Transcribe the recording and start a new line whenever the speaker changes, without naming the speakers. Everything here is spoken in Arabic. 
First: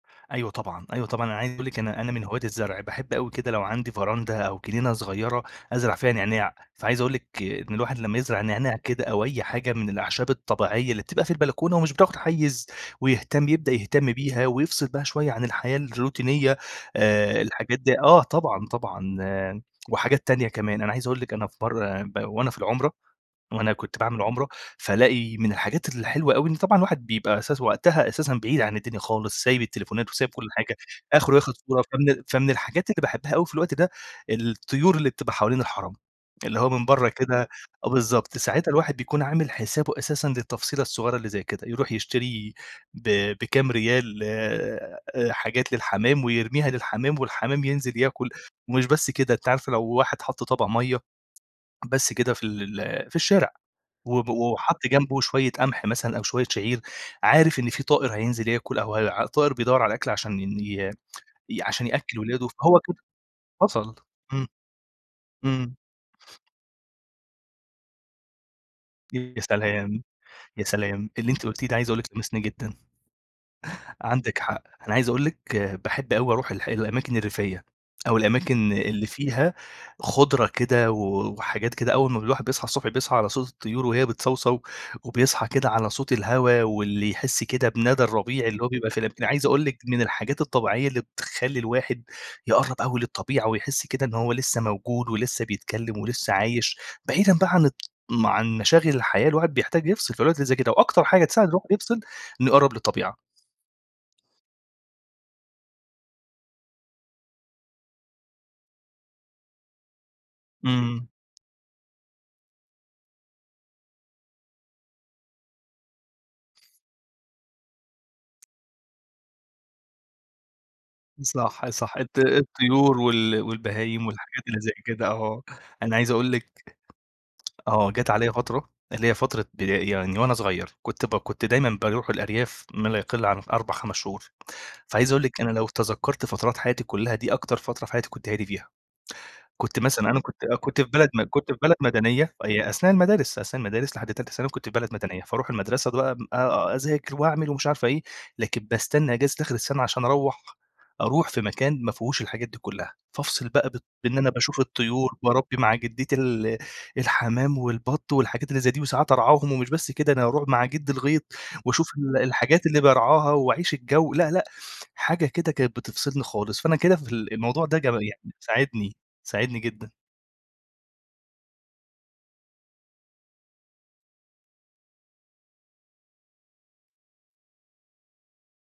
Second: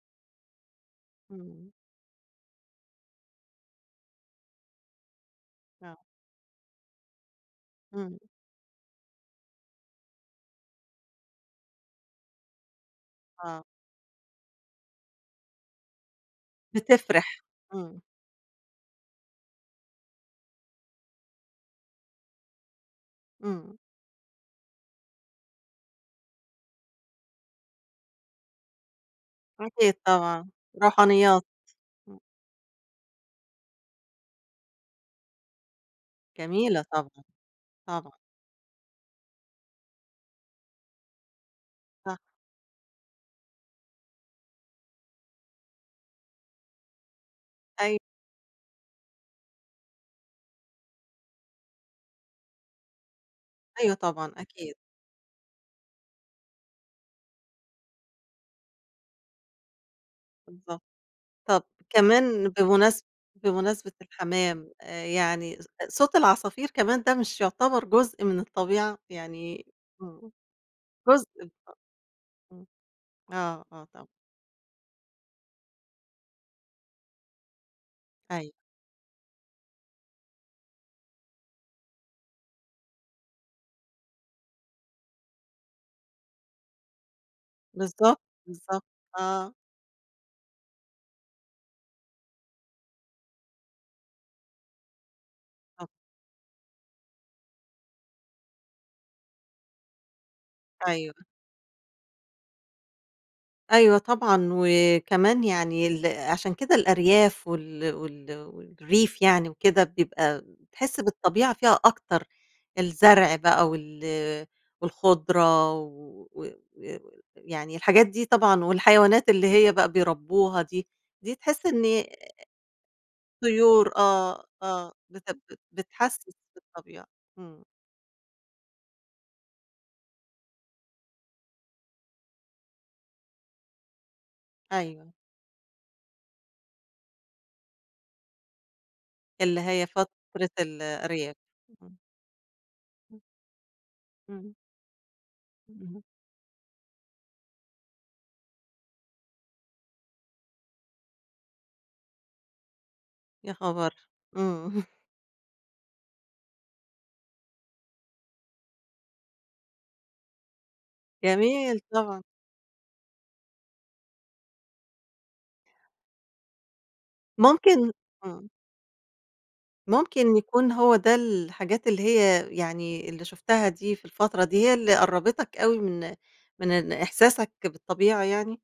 أيوة طبعًا، أيوه طبعًا. أنا عايز أقول
إمم.
لِك أنا أنا من هواة الزرع. باحب أوي كده لو عندي فراندة أو جنينة صغيرة أزرع
آه.
فيها نعناع. فعايز أقول لِك إن الواحد لمّا
إمم.
يزرع نعناع كده، أو أي حاجة من الأعشاب الطبيعية اللي بتبقى في البلكونة ومش بتاخد حيّز ويهتم
آه.
يبدأ يهتم بيها، ويفصل بها شوية عن الحياة الروتينية آآ
بتفرِح،
الحاجات دي
إمم.
آه. طبعًا، طبعًا وحاجات تانية كمان. أنا عايز أقول لِك أنا في مرّة ب وأنا في العُمرة، وأنا
إمم.
كنت باعمل عُمرة، فالاقي من الحاجات الحلوة أوي إن طبعًا الواحد بيبقى أساس وقتها أساسًا بعيد عن الدنيا خالص، سايب
أكيد
التليفونات وسايب كل
طبعًا،
حاجة. آخره
روحانيات.
ياخد صورة
إمم.
فمن فمن الحاجات اللي باحبها أوي في الوقت ده، الطيور اللي بتبقى حوالين الحَرَم. اللي هو
جميلة
من برّه
طبعًا.
كده آه
طبعًا.
بالضبط. ساعاتها الواحد بيكون عامل حسابه أساسًا للتفصيلة الصغيرة اللي زي كده. يروح
صح.
يشتري ب بكام ريال آآ حاجات للحمام، ويرميها للحمام، والحمام ينزل
أي
ياكل، ومش بس كده أنتِ عارفه لو واحد حَط طَبَق مَيّة، بس كده في ال ال في الشارع،
أيوه
وب
طبعًا، أكيد.
وحَط جنبه شوية قمح مثلًا أو شوية شعير، عارف إن في طائر هينزل ياكل أو هي طائر بيدوّر على أكل عشان إن
بالضبط.
ي ي
طب
عشان يأكّل ولاده.
كمان
فهو كده
بمناسب بمناسبة
وصل. إمم.
الحمام، آآ يعني ص
إمم.
صوت العصافير كمان ده مش يعتبر جزء من الطبيعة؟
ي يا
يعني
سلام!
إمم.
يا سلام!
جزء
اللي أنتِ قُلتيه
أ
ده عايز أقول لِك لمسني
إمم.
جدًا.
آه، آه طب
عندِك حق. أنا عايز أقول لِك باحب أوي أروح الح الأماكن الريفية، أو
أيوه.
الأماكن اللي فيها خُضرة كده و وحاجات كده أول ما الواحد بيصحى الصبح بيصحى على صوت الطيور وهي بتصَوصَو. وبيصحى كده على صوت الهوا واللي يحس كده بندى
بالضبط،
الربيع اللي هو
بالضبط.
بيبقى في الم عايز
آه.
أقول لِك من الحاجات الطبيعية اللي بتخلّي الواحد يقرّب أوي للطبيعة، ويحس كده إن هو لسّه موجود، ولسّه
[unintelligible]
بيتكلّم، ولسّه عايش بعيدًا بقى عن ال ما عن مشاغل الحياة الواحد بيحتاج يفصل. في الأوقات اللي زي كده، وأكتر
أيوه.
حاجة تساعد الواحد يفصل، إنه يقرّب للطبيعة.
أيوه طبعًا. وكمان يعني ال عشان كده الأرياف وال وال والريف يعني وكده، بيبقى تحس
إمم.
بالطبيعة فيها أكتر. الزرع بقى وال والخضرة و ويعني الحاجات دي طبعًا والحيوانات اللي هي بقى بيربّوها دي، دي تحس
صح،
إن
صح.
أ
الط الطيور وال
طيور
والبهايم والحاجات
آه،
اللي زي
آه.
كده
بتب
آه. أنا عايز أقول
بتحسِّس
لِك
بالطبيعة. إمم.
آه. جات عليّا فترة اللي هي فترة بدا يعني وأنا صغير، كنت ب كنت دايمًا باروح الأرياف ما لا يقل عن 4، 5 شهور. فعايز
أيوه.
أقول لِك أنا لو تذكّرت فترات حياتي كُلّها، دي أكتر فترة في حياتي كنت هادي فيها.
اللي
كنت
هي
مثلًا أنا كنت
فترة
آه كنت في بلد م
الأرياف.
كنت في بلد
إمم.
مدنية هي أثناء
إمم.
المدارس، أثناء المدارس لحد تالتة ثانوي
إمم.
كنت في بلد مدنية. فاروح المدرسة
اهم.
بقى آآ أذاكر وأعمل ومش عارف إيه، لكن باستنّى أجازة آخر السَنة عشان أروّح أروح في مكان ما فيهوش الحاجات دي كُلّها. فافصل
يا
بقى بط
خبر!
بإن أنا باشوف
إمم.
الطيور، باربّي مع جدّتي ال الحمام والبَط والحاجات اللي زي دي، وساعات أرعاهم ومش بس كده، أنا أروح مع جدّي الغيط
جميل
وأشوف ال
طبعًا.
الحاجات اللي بارعاها وأعيش الجَو لأ، لأ حاجة كده كانت بتفصلني خالص. فأنا كده في ال الموضوع ده ج
ممكن
يعني
إمم.
ساعدني، ساعدني جدًا.
ممكن يكون هو ده الحاجات اللي هي يعني اللي شُفتها دي في الفترة دي، هي اللي قرّبِتك أوي من من إن إحساسك بالطبيعة يعني؟